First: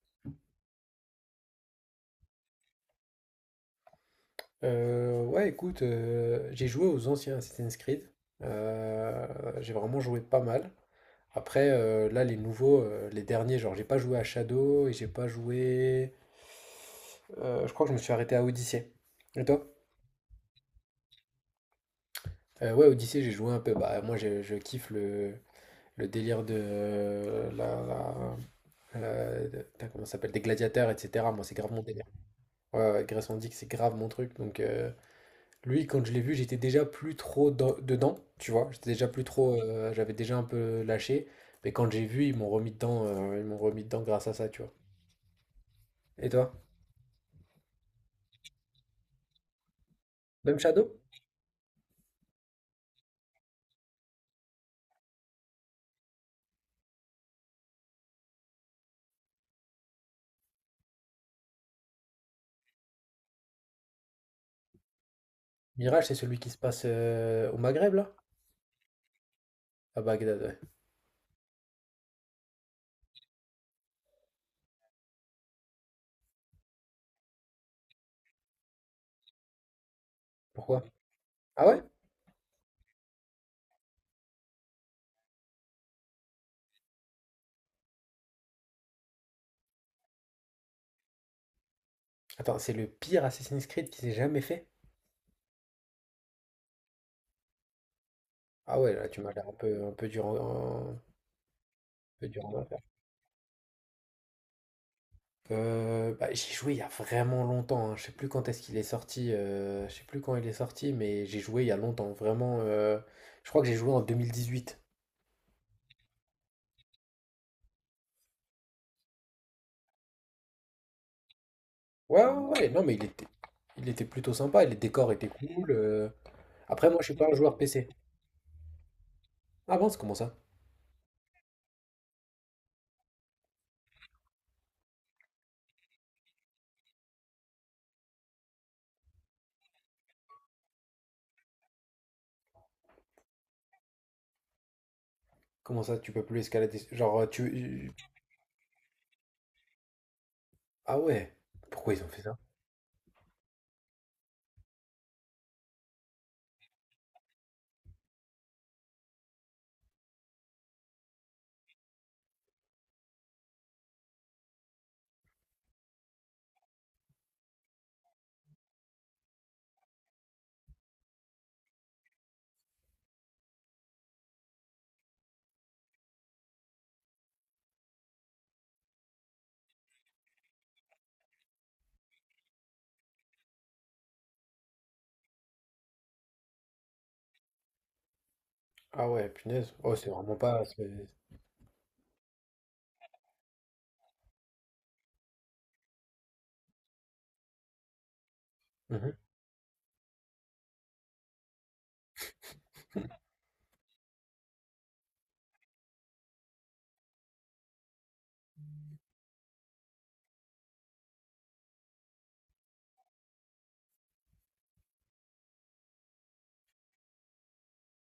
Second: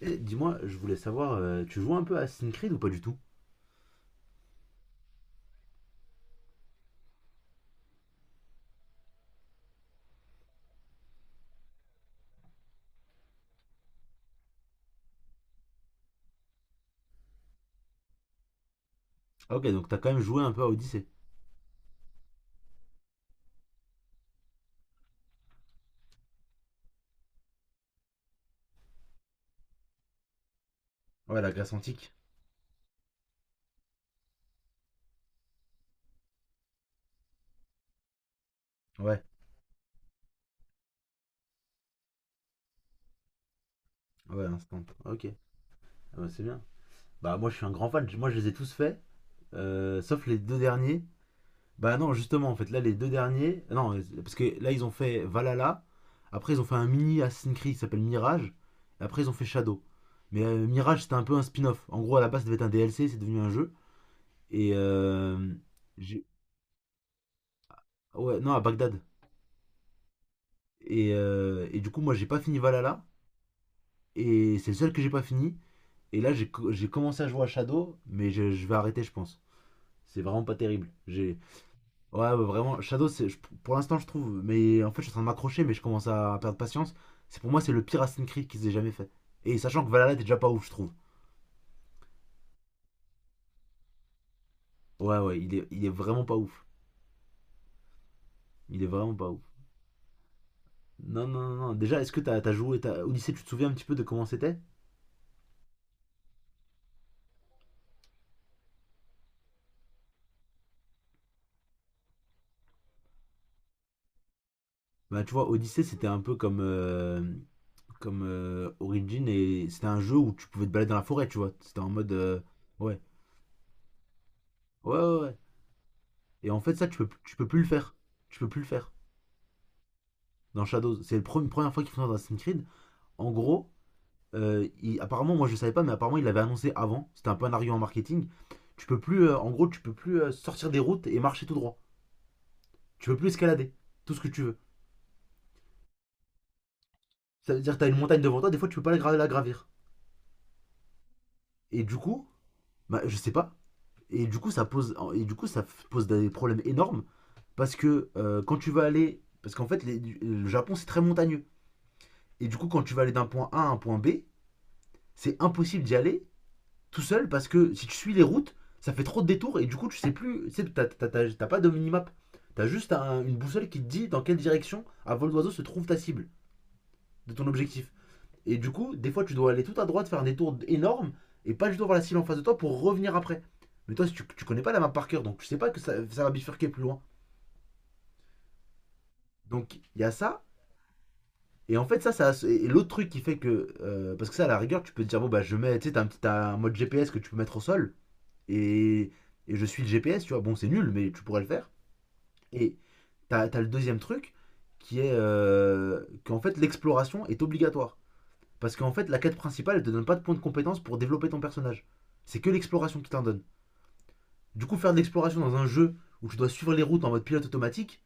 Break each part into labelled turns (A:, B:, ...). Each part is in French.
A: Et dis-moi, je voulais savoir, tu joues un peu à Assassin's Creed ou pas du tout.
B: Ouais, écoute, j'ai joué aux anciens Assassin's Creed. J'ai vraiment joué pas mal. Après, là, les nouveaux, les derniers, genre, j'ai pas joué à Shadow et j'ai pas joué. Je crois que je me suis arrêté à Odyssey. Et
A: Ok,
B: toi?
A: donc t'as quand même joué un peu à Odyssey.
B: Ouais, Odyssey, j'ai joué un peu. Bah, moi, je kiffe le délire de putain, comment ça s'appelle? Des gladiateurs, etc.
A: Ouais,
B: Moi,
A: la
B: c'est
A: Grèce
B: grave mon délire.
A: antique.
B: Ouais, ouais, Grèce antique, c'est grave mon truc. Donc, lui, quand je l'ai vu, j'étais déjà plus trop dedans, tu vois. J'étais déjà
A: Ouais,
B: plus trop, j'avais déjà un peu lâché. Mais quand j'ai vu, ils m'ont remis dedans grâce à
A: ouais,
B: ça, tu vois.
A: instant. Ok, ah bah,
B: Et
A: c'est
B: toi?
A: bien. Bah moi je suis un grand fan, moi je les ai tous faits, sauf les deux
B: Même Shadow?
A: derniers. Bah non, justement, en fait, là les deux derniers, non, parce que là ils ont fait Valhalla, après ils ont fait un mini Assassin's Creed qui s'appelle Mirage, et après ils ont fait Shadow. Mais Mirage c'était un peu un spin-off. En gros, à la base ça devait être un DLC, c'est devenu un jeu. Et
B: Mirage, c'est
A: j'ai-
B: celui qui se passe, au Maghreb, là?
A: ouais, non, à Bagdad.
B: À Bagdad, ouais.
A: Et du coup, moi, j'ai pas fini Valhalla. Et c'est le seul que j'ai pas fini. Et là, j'ai commencé à jouer à Shadow, mais je vais arrêter, je pense. C'est vraiment pas
B: Pourquoi?
A: terrible. J'ai
B: Ah ouais?
A: ouais, ouais, vraiment Shadow, pour l'instant, je trouve. Mais en fait, je suis en train de m'accrocher, mais je commence à perdre patience. C'est le pire Assassin's Creed qu'ils aient jamais fait. Et sachant que Valhalla était déjà pas ouf, je trouve.
B: Attends, c'est le pire Assassin's Creed qui s'est jamais fait?
A: Ouais, ouais, il est vraiment pas ouf.
B: Ah
A: Il est
B: ouais, là,
A: vraiment
B: tu
A: pas
B: m'as
A: ouf.
B: l'air un peu, un peu un
A: Non, non, non, non. Déjà, est-ce que
B: peu
A: t'as
B: dur
A: as
B: en
A: joué
B: affaire.
A: t'as- Odyssey, tu te souviens un petit peu de comment c'était?
B: Bah, j'y ai joué il y a vraiment longtemps, hein. Je sais plus quand est-ce qu'il est sorti. Je sais plus quand il est sorti, mais j'ai joué il y a longtemps. Vraiment, je crois que j'ai joué en 2018.
A: Bah, tu vois, Odyssey, c'était un peu comme, comme Origin, et c'était un jeu où tu pouvais te balader dans la forêt, tu vois. C'était en mode
B: Ouais, ouais, ouais, ouais, non, mais
A: ouais,
B: il était plutôt sympa. Les
A: ouais,
B: décors
A: ouais,
B: étaient
A: ouais.
B: cool.
A: Et en fait, ça,
B: Après, moi, je suis pas un
A: tu peux
B: joueur
A: plus le
B: PC.
A: faire. Tu peux plus le faire
B: Ah bon, c'est comment ça?
A: dans Shadows. C'est la première fois qu'ils font ça dans Assassin's Creed. En gros, apparemment, moi je savais pas, mais apparemment, il l'avait annoncé avant. C'était un peu un argument marketing. Tu peux plus, en gros, tu peux plus sortir des routes et marcher tout droit. Tu peux plus escalader tout ce que tu veux.
B: Comment ça, tu peux plus escalader? Genre, tu...
A: Ça veut dire que t'as
B: euh,
A: une montagne devant toi, des fois, tu peux pas la, gra- la gravir.
B: Ah ouais.
A: Et
B: Pourquoi
A: du
B: ils ont fait
A: coup,
B: ça?
A: bah, je sais pas. Et du coup, et du coup, pose des problèmes énormes. Parce que quand tu vas aller. Parce qu'en fait, le Japon, c'est très montagneux. Et du coup, quand tu vas aller d'un point A à un point B, c'est impossible d'y aller tout seul parce que si tu suis les routes, ça fait trop de détours et du coup, tu sais plus. Tu sais, t'as pas de minimap. T'as juste une boussole qui te dit dans quelle direction, à vol d'oiseau, se trouve ta cible de ton objectif. Et du coup, des fois, tu dois aller tout à droite, faire un détour énorme et pas juste voir la cible en face de toi pour revenir après. Mais toi, si tu connais pas la map par cœur, donc tu sais pas que ça va bifurquer plus loin.
B: Ah ouais, punaise.
A: Donc,
B: Oh,
A: il y a
B: c'est vraiment
A: ça.
B: pas...
A: Et en fait, ça et l'autre truc qui fait que parce que ça, à la rigueur, tu peux te dire, bon, bah, je mets. Tu sais, t'as un mode GPS que tu peux mettre au sol. Et,
B: Mhm.
A: et je suis le GPS, tu vois. Bon, c'est nul, mais tu pourrais le faire. Et t'as le deuxième truc qui est qu'en fait, l'exploration est obligatoire. Parce qu'en fait, la quête principale, elle te donne pas de points de compétence pour développer ton personnage. C'est que l'exploration qui t'en donne. Du coup, faire de l'exploration dans un jeu où tu dois suivre les routes en mode pilote automatique,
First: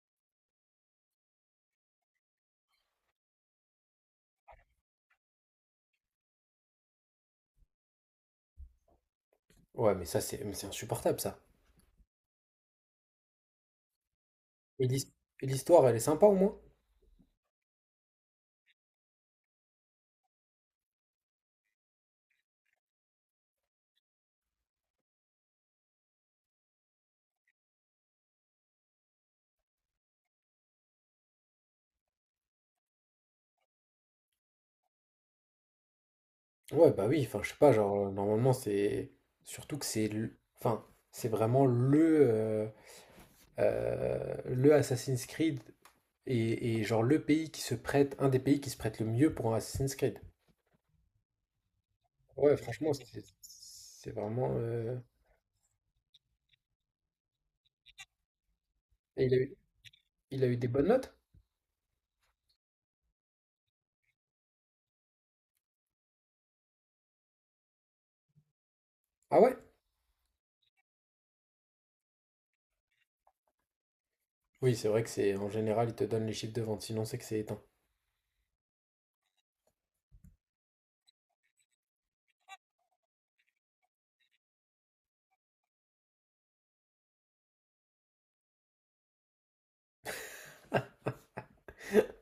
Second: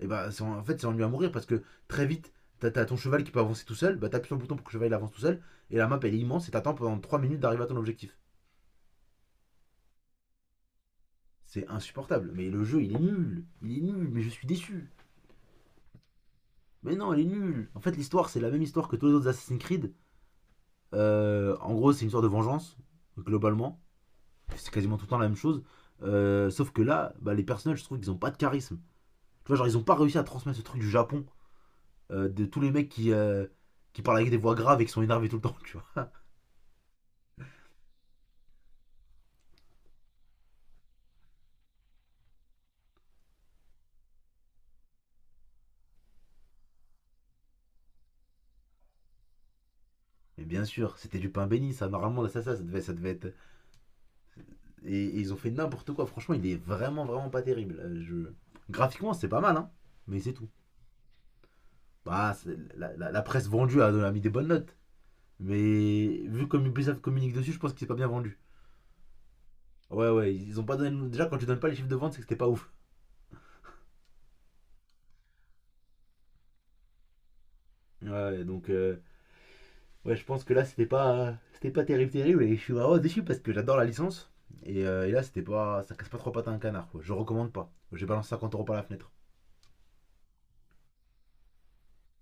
A: et bah en fait c'est ennuyeux à mourir parce que très vite t'as ton cheval qui peut avancer tout seul, bah t'appuies sur le bouton pour que le cheval il avance tout seul, et la map elle est immense et t'attends pendant 3 minutes d'arriver à ton objectif.
B: Ouais, mais ça, c'est insupportable, ça.
A: C'est insupportable, mais le jeu il est nul, mais je suis
B: Et
A: déçu.
B: l'his- et l'histoire, elle est sympa au moins?
A: Mais non, elle est nulle. En fait, l'histoire, c'est la même histoire que tous les autres Assassin's Creed. En gros, c'est une histoire de vengeance, globalement. C'est quasiment tout le temps la même chose. Sauf que là, bah, les personnages, je trouve qu'ils ont pas de charisme. Tu vois, genre, ils ont pas réussi à transmettre ce truc du Japon, de tous les mecs qui parlent avec des voix graves et qui sont énervés tout le temps, tu vois.
B: Ouais, bah oui, enfin, je sais pas, genre, normalement, c'est. Surtout que c'est... Enfin, c'est vraiment le Assassin's Creed et genre le pays qui se prête. Un des pays qui se prête le mieux pour un Assassin's Creed.
A: Mais bien sûr, c'était du pain béni, ça. Normalement,
B: Ouais,
A: ça
B: franchement,
A: devait
B: c'est
A: être.
B: c'est vraiment...
A: Et ils ont fait n'importe quoi. Franchement, vraiment pas terrible. Graphiquement,
B: Et
A: c'est
B: il a
A: pas
B: eu,
A: mal, hein. Mais c'est
B: il a
A: tout.
B: eu des bonnes notes?
A: Bah, la presse vendue a mis des bonnes notes. Mais vu comme Ubisoft communique dessus, je pense que c'est pas bien vendu.
B: Ah ouais?
A: Ouais, ouais, ils ont pas donné. Déjà, quand tu donnes pas les chiffres de vente, c'est que c'était pas ouf.
B: Oui, c'est vrai que c'est... En général, ils te donnent les chiffres de vente, sinon c'est que c'est éteint.
A: Ouais, ouais, donc ouais, je pense que là, c'était pas terrible, terrible. Et je suis vraiment déçu parce que j'adore la licence. Et là, c'était pas. Ça casse pas trois pattes à un canard, quoi. Je recommande pas. J'ai balancé 50 euros par la fenêtre.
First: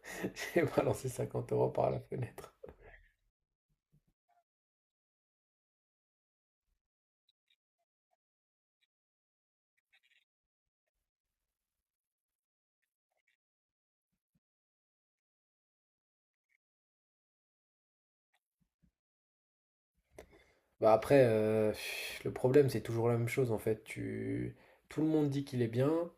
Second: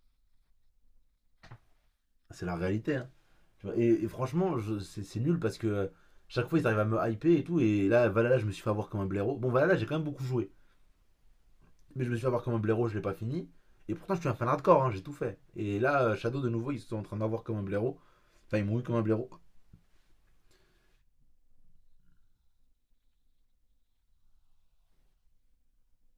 B: J'ai balancé 50 € par la
A: C'est
B: fenêtre.
A: la réalité, hein. Et franchement, c'est nul parce que chaque fois ils arrivent à me hyper et tout. Et là, Valhalla, je me suis fait avoir comme un blaireau. Bon, Valhalla, j'ai quand même beaucoup joué. Mais je me suis fait avoir comme un blaireau, je l'ai pas fini. Et pourtant, je suis un fan hardcore, hein, j'ai tout fait. Et là, Shadow, de nouveau, ils sont en train d'avoir comme un blaireau. Enfin, ils m'ont eu comme un blaireau.
B: Bah après, le problème, c'est toujours la même chose en fait. Tu Tout le monde dit qu'il est bien.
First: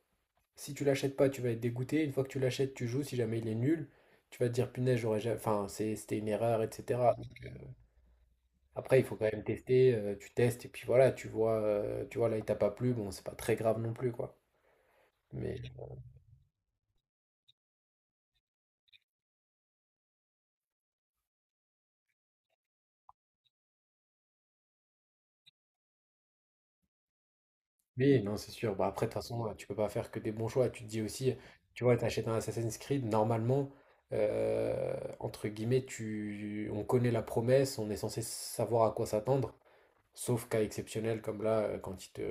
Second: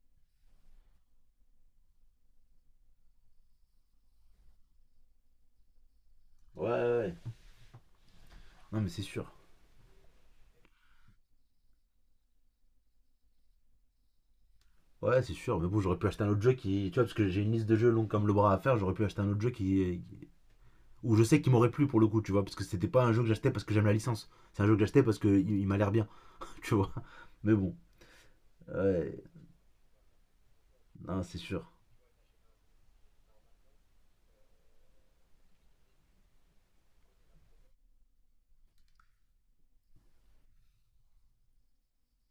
B: Si tu l'achètes pas, tu vas être dégoûté. Une fois que tu l'achètes, tu joues. Si jamais il est nul, tu vas te dire: «Punaise, j'aurais jamais enfin, c'était une erreur»
A: Ouais,
B: et
A: ouais, ouais.
B: cetera.
A: Non, mais
B: Après,
A: c'est
B: il faut
A: sûr.
B: quand même tester, tu testes et puis voilà, tu vois là, il t'a pas plu, bon, c'est pas très grave non plus, quoi.
A: Ouais, c'est sûr.
B: Mais
A: Mais bon, j'aurais pu acheter un autre jeu qui. Tu vois, parce que j'ai une liste de jeux longue comme le bras à faire, j'aurais pu acheter un autre jeu qui. Où je sais qu'il m'aurait plu pour le coup, tu vois. Parce que c'était pas un jeu que j'achetais parce que j'aime la licence. C'est un jeu que j'achetais parce qu'il m'a l'air bien, tu vois. Mais bon.
B: oui, non, c'est sûr. Bah, après, de toute
A: Ouais,
B: façon, tu peux pas faire que des bons choix. Tu te dis
A: non,
B: aussi,
A: c'est sûr.
B: tu vois, t'achètes un Assassin's Creed, normalement, entre guillemets, on connaît la promesse, on est censé savoir à quoi s'attendre, sauf cas exceptionnel comme là,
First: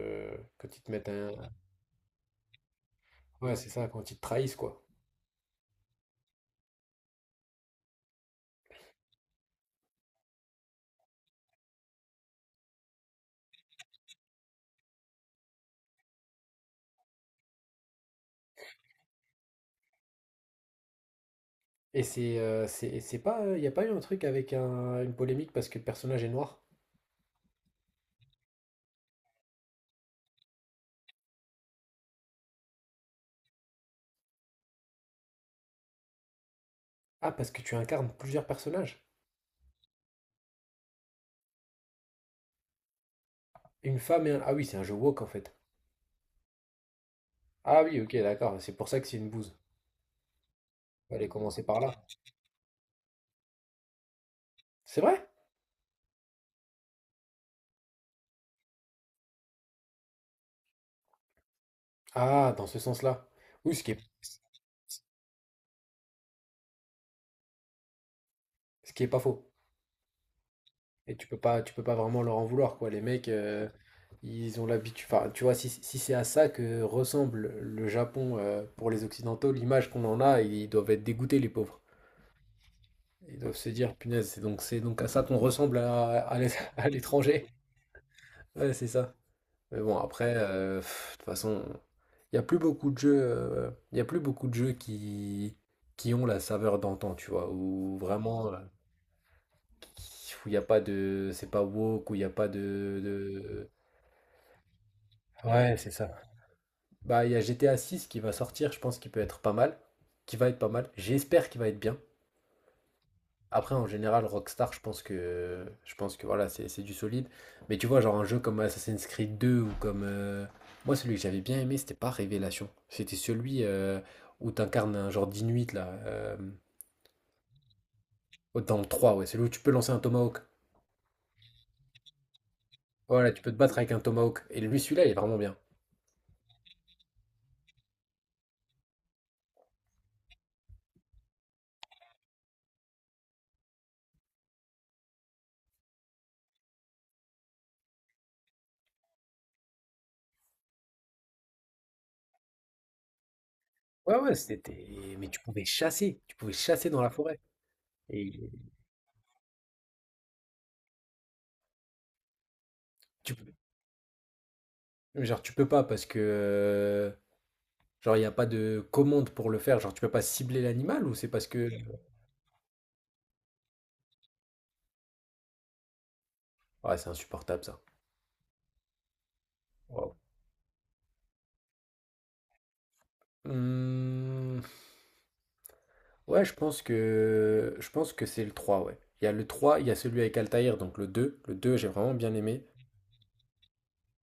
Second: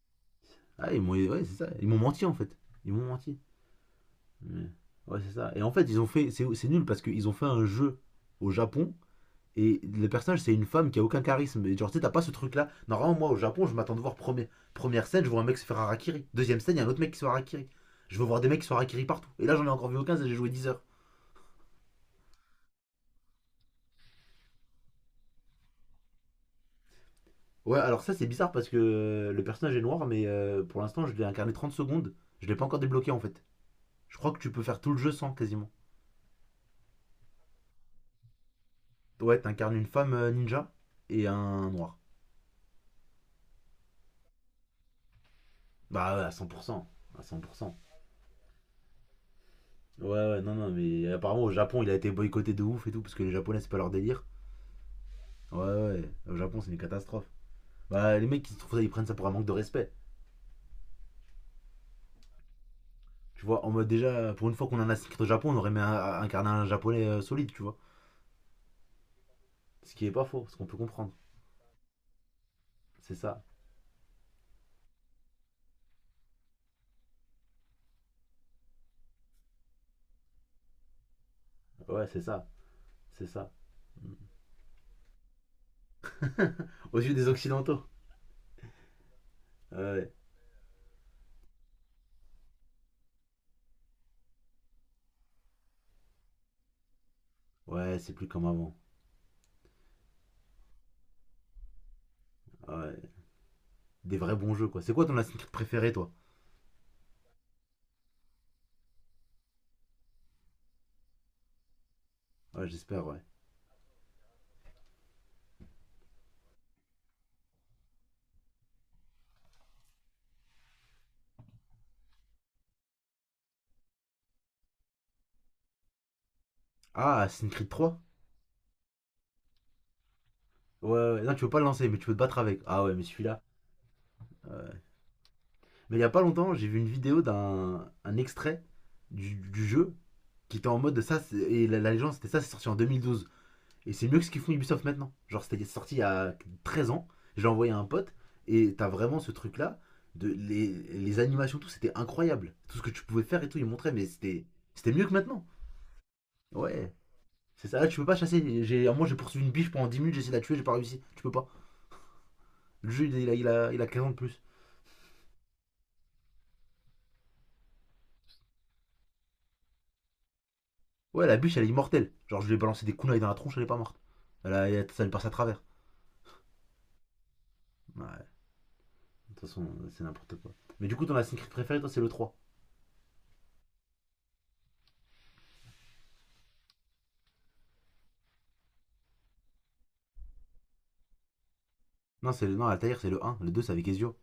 B: quand ils te
A: Ah,
B: mettent un...
A: ouais, c'est ça. Ils m'ont menti en fait. Ils m'ont menti.
B: Ouais, c'est ça, quand ils te trahissent,
A: Mais-
B: quoi.
A: Ouais, c'est ça. Et en fait, ils ont fait. C'est nul parce qu'ils ont fait un jeu au Japon et le personnage, c'est une femme qui a aucun charisme. Et genre, tu sais, t'as pas ce truc là. Normalement, moi au Japon, je m'attends de voir premier, première scène, je vois un mec se faire harakiri. Deuxième scène, il y a un autre mec qui se fait harakiri. Je veux voir des mecs qui se font harakiri partout. Et là, j'en ai encore vu aucun, et j'ai joué 10 heures.
B: Et c'est pas, il n'y a pas eu un truc avec une polémique parce que le personnage est noir?
A: Ouais, alors ça, c'est bizarre parce que le personnage est noir, mais pour l'instant, je l'ai incarné 30 secondes. Je l'ai pas encore débloqué en fait. Je crois que tu peux faire tout le jeu sans quasiment.
B: Ah, parce que tu incarnes plusieurs personnages?
A: Ouais, t'incarnes une femme ninja et un noir.
B: Une femme et un... Ah oui, c'est un jeu woke, en fait.
A: Bah ouais, à 100%. À 100%.
B: Ah oui, ok, d'accord, c'est pour ça que c'est une bouse.
A: Ouais, ouais, non, non, mais
B: Fallait
A: apparemment au
B: commencer par
A: Japon, il a
B: là.
A: été boycotté de ouf et tout, parce que les Japonais, c'est pas leur délire.
B: C'est vrai?
A: Ouais, ouais, au Japon, c'est une catastrophe. Bah, les mecs, qui se trouvent ça, ils prennent ça pour un manque de respect.
B: Ah, dans ce sens-là.
A: Tu vois, en
B: Oui,
A: mode déjà, pour une fois qu'on en a six au Japon, on aurait mis un carnet japonais solide, tu vois.
B: ce qui est pas faux.
A: Ce qui est pas faux, ce qu'on peut comprendre.
B: Et tu peux pas vraiment leur en vouloir, quoi. Les
A: C'est
B: mecs,
A: ça.
B: ils ont l'habitude. Enfin, tu vois, si c'est à ça que ressemble le Japon, pour les Occidentaux, l'image qu'on en a, ils doivent être dégoûtés, les pauvres.
A: Ouais, c'est ça. C'est
B: Ils
A: ça.
B: doivent se dire, punaise, c'est donc à ça qu'on ressemble à
A: Aux yeux des
B: l'étranger.
A: Occidentaux.
B: Ouais, c'est ça.
A: Ouais.
B: Mais bon,
A: Ouais,
B: après, pff, de toute façon, il y a plus beaucoup de jeux qui ont la saveur d'antan, tu vois, ou
A: ouais, c'est plus comme
B: vraiment...
A: avant.
B: où il n'y a pas de... C'est pas woke, où il n'y a pas
A: Ouais. Des vrais bons jeux, quoi. C'est quoi ton Assassin's Creed
B: Ouais,
A: préféré,
B: c'est ça.
A: toi?
B: Bah, il y a GTA 6 qui va sortir, je pense qu'il peut être pas mal. Qui va être pas mal. J'espère qu'il va être bien.
A: Ouais, j'espère, ouais.
B: Après, en général, Rockstar, Je pense que voilà, c'est du solide. Mais tu vois, genre un jeu comme Assassin's Creed 2 ou comme... Moi, celui que j'avais bien aimé, c'était pas Révélation. C'était celui, où t'incarnes un genre d'Inuit, là.
A: Ah, Assassin's Creed 3.
B: Dans le 3, ouais. Celui où tu peux lancer un Tomahawk.
A: Ouais, ouais, ouais. Non, tu peux pas le lancer, mais tu peux te battre avec. Ah ouais, mais
B: Voilà, tu
A: celui-là.
B: peux te battre avec un Tomahawk. Et
A: euh,
B: lui, celui-là, il est vraiment bien.
A: Mais il y a pas longtemps, j'ai vu une vidéo d'un extrait du jeu qui était en mode de et la légende c'était ça, c'est sorti en 2012. Et c'est mieux que ce qu'ils font Ubisoft maintenant. Genre, c'était sorti il y a 13 ans, j'ai envoyé à un pote, et t'as vraiment ce truc-là, de les animations, tout, c'était incroyable. Tout ce que tu pouvais faire et tout, ils montraient, mais
B: Ouais, ouais, c'était
A: c'était mieux que
B: mais tu
A: maintenant.
B: pouvais chasser,
A: Ouais,
B: dans la forêt.
A: c'est ça, là, tu peux pas
B: Et
A: chasser. J'ai poursuivi une biche pendant 10 minutes, j'ai essayé de la tuer, j'ai pas réussi. Tu peux pas. Le jeu,
B: tu
A: il a 15 ans de plus.
B: genre tu peux pas parce que, genre il n'y a pas de commande pour le faire, genre tu peux pas cibler l'animal ou
A: Ouais,
B: c'est
A: la
B: parce
A: biche, elle est
B: que...
A: immortelle. Genre, je lui ai balancé des kunai dans la tronche, elle est pas morte. Ça lui passe à travers.
B: ouais, c'est insupportable, ça.
A: Ouais, de toute façon, c'est
B: Waouh.
A: n'importe quoi. Mais du coup, ton Assassin's Creed préféré, toi, c'est le 3.
B: Hum. Ouais, je pense que c'est le trois, ouais. Il y a le trois, il y a celui avec Altaïr, donc le deux, j'ai vraiment bien aimé.
A: Non, Altair, c'est le un. Le 2, c'est avec Ezio.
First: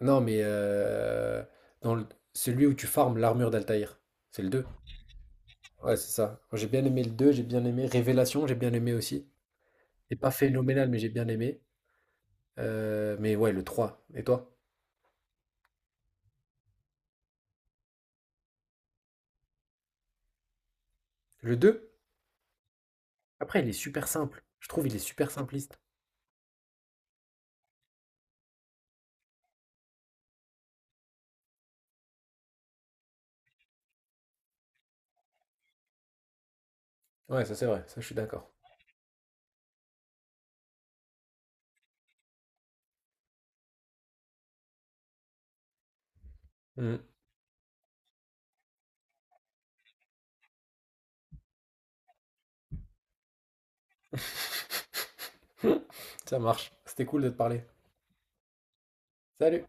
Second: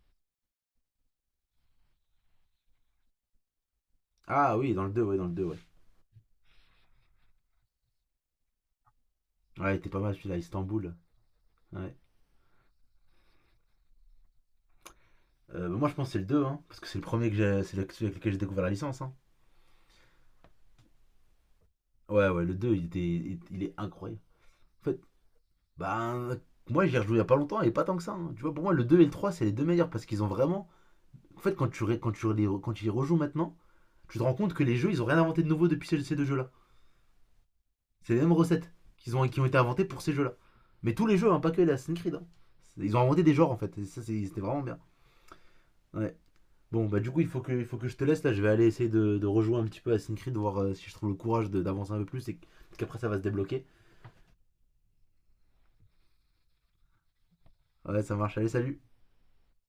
B: Non, mais dans le- celui où tu farmes l'armure d'Altaïr, c'est le
A: Ah
B: deux.
A: oui, dans le 2, ouais, dans le 2, ouais.
B: Ouais, c'est ça. Moi, j'ai bien aimé le deux, j'ai bien aimé Révélation, j'ai bien aimé aussi.
A: Ouais, il était pas
B: C'est
A: mal
B: pas
A: celui-là,
B: phénoménal,
A: Istanbul.
B: mais j'ai bien aimé.
A: Ouais.
B: Mais ouais, le 3. Et toi?
A: Bah, moi, je pense que c'est le 2, hein. Parce que c'est le premier que j'ai, celui avec lequel j'ai découvert la licence, hein.
B: Le deux.
A: Ouais, ouais, le 2,
B: Après,
A: il
B: il
A: est
B: est super
A: incroyable.
B: simple. Je
A: En
B: trouve il est
A: fait,
B: super simpliste.
A: bah, moi, j'ai ai rejoué il y a pas longtemps et pas tant que ça, hein. Tu vois, pour moi, le 2 et le 3, c'est les deux meilleurs parce qu'ils ont vraiment. En fait, quand tu y rejoues maintenant, tu te rends compte que les jeux, ils ont rien inventé de nouveau depuis ces, deux jeux-là.
B: Ouais, ça c'est vrai, ça je
A: C'est
B: suis
A: les mêmes
B: d'accord.
A: recettes qui ont été inventées pour ces jeux-là. Mais tous les jeux, hein, pas que les Assassin's Creed, hein. Ils ont inventé des genres en fait, et ça c'était vraiment bien. Ouais. Bon, bah
B: Mm.
A: du coup, il faut que je te laisse là, je vais aller essayer de rejouer un petit peu à Assassin's Creed, voir si je trouve le courage d'avancer un peu plus et qu'après ça va se débloquer.
B: Ça marche. C'était cool de te parler.
A: Ouais, ça marche, allez, salut!
B: Salut!